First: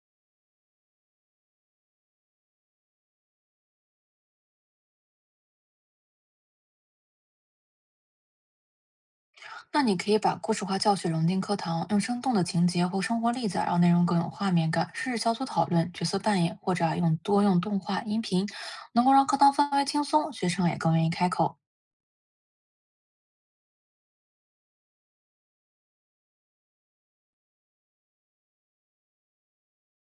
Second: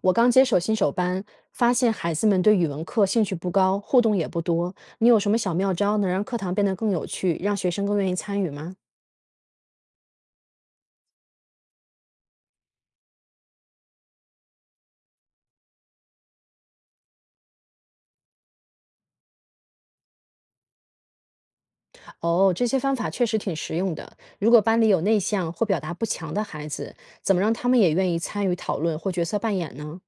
我刚接手新手班，发现孩子们对语文课兴趣不高，互动也不多。你有什么小妙招能让课堂变得更有趣，让学生更愿意参与吗？那你可以把故事化教学融进课堂，用生动的情节或生活例子啊让内容更有画面感。试试小组讨论、角色扮演，或者啊用用动画、音频，能够让课堂氛围轻松，学生也更愿意开口。哦，这些方法确实挺实用的。如果班里有内向或表达不强的孩子，怎么让他们也愿意参与讨论或角色扮演呢？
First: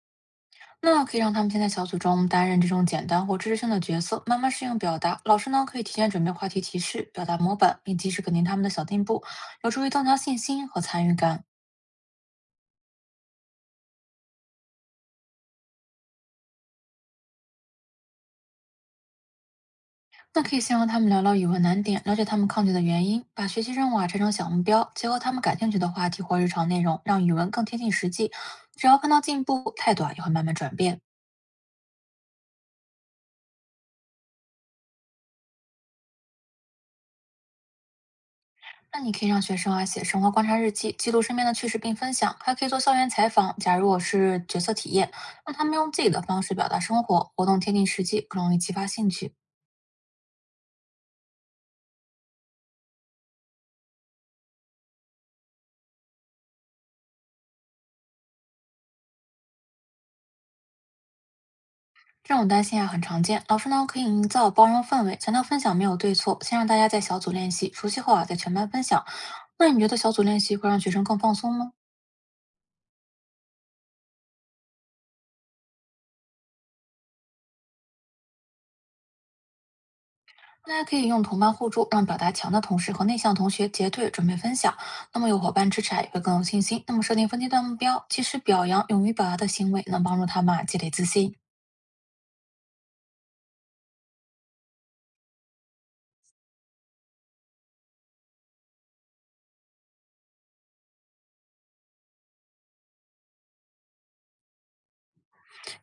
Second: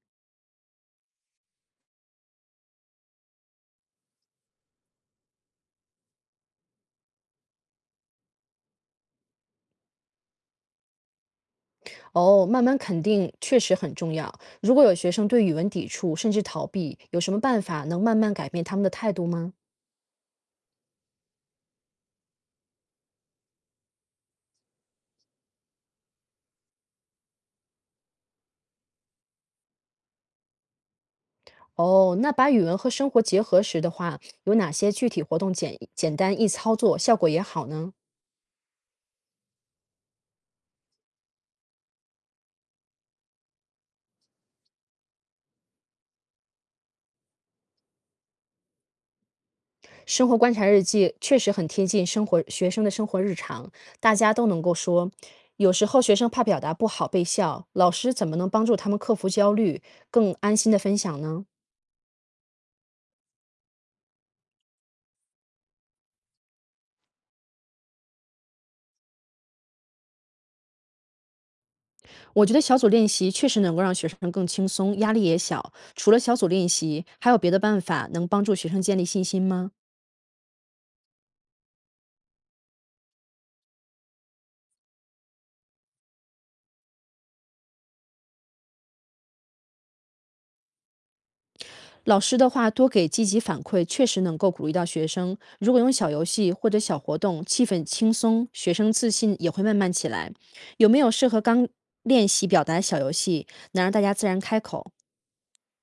那可以让他们先在小组中担任这种简单或知识性的角色，慢慢适应表达。老师呢，可以提前准备话题提示、表达模板，并及时肯定他们的小进步，有助于增强信心和参与感。哦，慢慢肯定确实很重要。如果有学生对语文抵触甚至逃避，有什么办法能慢慢改变他们的态度吗？那可以先让他们聊聊语文难点，了解他们抗拒的原因，把学习任务啊拆成小目标，结合他们感兴趣的话题或日常内容，让语文更贴近实际。只要看到进步，态度啊也会慢慢转变。哦，那把语文和生活结合时的话，有哪些具体活动简简单易操作，效果也好呢？那你可以让学生啊写生活观察日记，记录身边的趣事并分享，还可以做校园采访。假如我是角色体验，让他们用自己的方式表达生活，活动贴近实际，更容易激发兴趣。生活观察日记确实很贴近生活学生的生活日常，大家都能够说。有时候学生怕表达不好被笑，老师怎么能帮助他们克服焦虑，更安心的分享呢？这种担心啊很常见，老师呢可以营造包容氛围，强调分享没有对错，先让大家在小组练习，熟悉后啊再全班分享。那你觉得小组练习会让学生更放松吗？我觉得小组练习确实能够让学生更轻松，压力也小。除了小组练习，还有别的办法能帮助学生建立信心吗？大家可以用同伴互助，让表达强的同事和内向同学结对准备分享，那么有伙伴支持啊也会更有信心。那么设定分阶段目标，及时表扬勇于表达的行为，能帮助他们啊积累自信。老师的话多给积极反馈，确实能够鼓励到学生。如果用小游戏或者小活动，气氛轻松，学生自信也会慢慢起来。有没有适合刚练习表达的小游戏，能让大家自然开口？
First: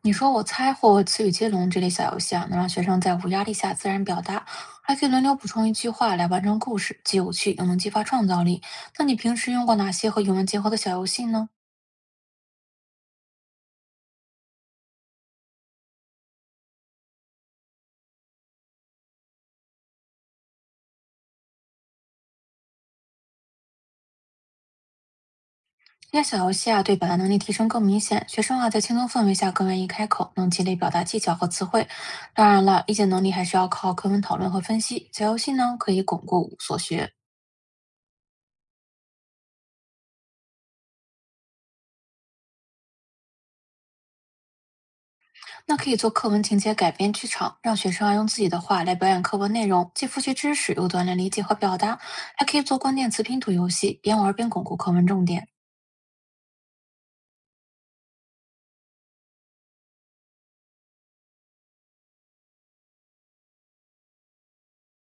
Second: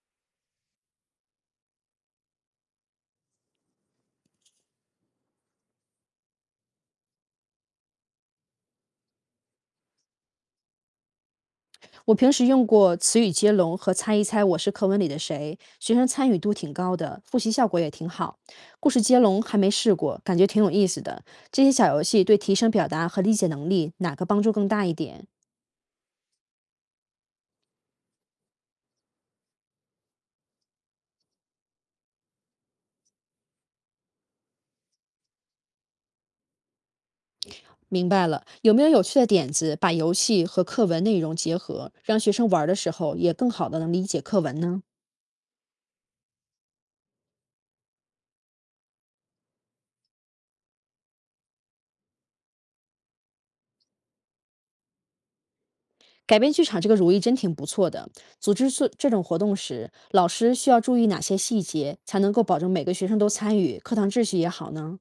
你说我猜或词语接龙这类小游戏啊，能让学生在无压力下自然表达，还可以轮流补充一句话来完成故事，既有趣又能激发创造力。那你平时用过哪些和语文结合的小游戏呢？我平时用过词语接龙和猜一猜我是课文里的谁，学生参与度挺高的，复习效果也挺好。故事接龙还没试过，感觉挺有意思的。这些小游戏对提升表达和理解能力，哪个帮助更大一点？这些小游戏啊，对表达能力提升更明显，学生啊在轻松氛围下更愿意开口，能积累表达技巧和词汇。当然了，理解能力还是要靠课文讨论和分析。小游戏呢，可以巩固所学，明白了，有没有有趣的点子，把游戏和课文内容结合，让学生玩儿的时候也更好的能理解课文呢？那可以做课文情节改编剧场，让学生啊用自己的话来表演课文内容，既复习知识，又锻炼理解和表达。还可以做关键词拼图游戏，边玩边巩固课文重点。改编剧场这个主意真挺不错的。组织这种活动时，老师需要注意哪些细节，才能够保证每个学生都参与，课堂秩序也好呢？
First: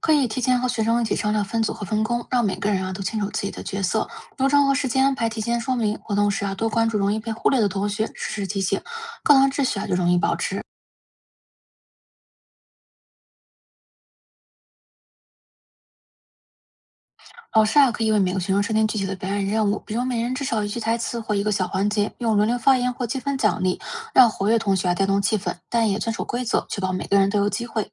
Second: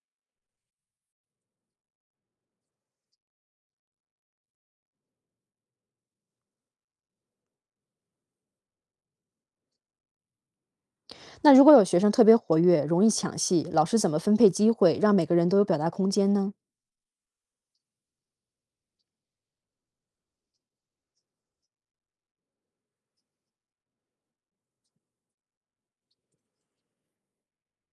可以提前和学生一起商量分组和分工，让每个人啊都清楚自己的角色、流程和时间安排，提前说明。活动时啊多关注容易被忽略的同学，适时提醒，课堂秩序啊就容易保持。那如果有学生特别活跃，容易抢戏，老师怎么分配机会，让每个人都有表达空间呢？老师啊，可以为每个学生设定具体的表演任务，比如每人至少一句台词或一个小环节，用轮流发言或积分奖励，让活跃同学啊带动气氛，但也遵守规则，确保每个人都有机会。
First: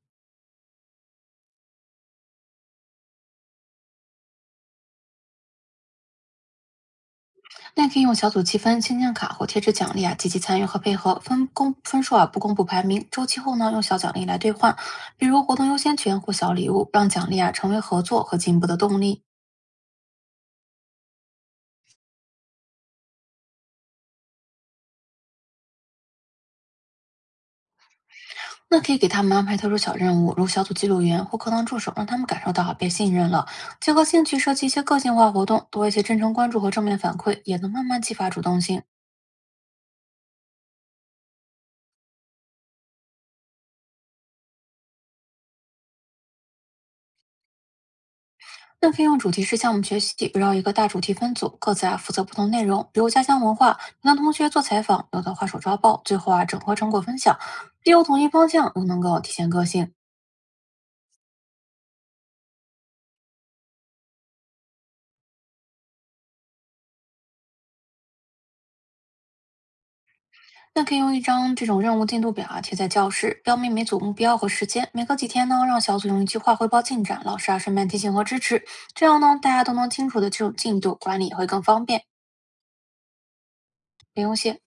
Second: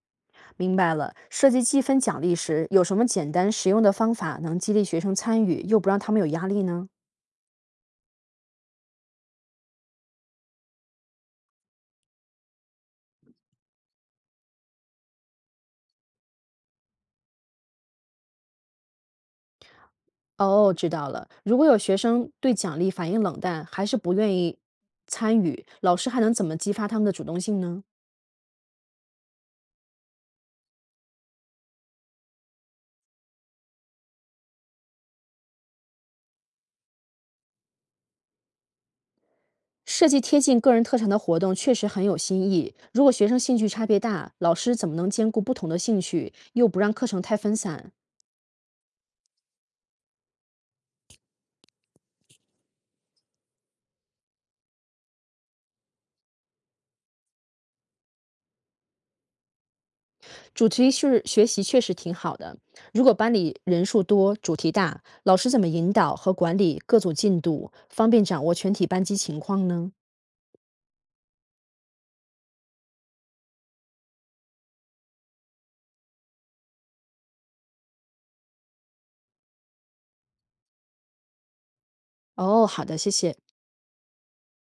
明白了，设计积分奖励时，有什么简单实用的方法能激励学生参与，又不让他们有压力呢？那也可以用小组积分、亲情卡或贴纸奖励啊，积极参与和配合，分公分数啊不公布排名，周期后呢用小奖励来兑换，比如活动优先权或小礼物，让奖励啊成为合作和进步的动力。哦，知道了。如果有学生对奖励反应冷淡，还是不愿意参与，老师还能怎么激发他们的主动性呢？那可以给他们安排特殊小任务，如小组记录员或课堂助手，让他们感受到被信任了。结合兴趣设计一些个性化活动，多一些真诚关注和正面反馈，也能慢慢激发主动性。设计贴近个人特长的活动确实很有新意。如果学生兴趣差别大，老师怎么能兼顾不同的兴趣，又不让课程太分散？那可以用主题式项目学习，围绕一个大主题分组，各自啊负责不同内容，比如家乡文化，让同学做采访，有的画手抓报，最后啊整合成果分享，既有统一方向，又能够体现个性。主题是学习确实挺好的。如果班里人数多，主题大，老师怎么引导和管理各组进度，方便掌握全体班级情况呢？那可以用一张这种任务进度表啊贴在教室，标明每组目标和时间。每隔几天呢，让小组用一句话汇报进展，老师啊顺便提醒和支持，这样呢大家都能清楚的这种进度，管理也会更方便，哦，好的，谢谢。不用谢。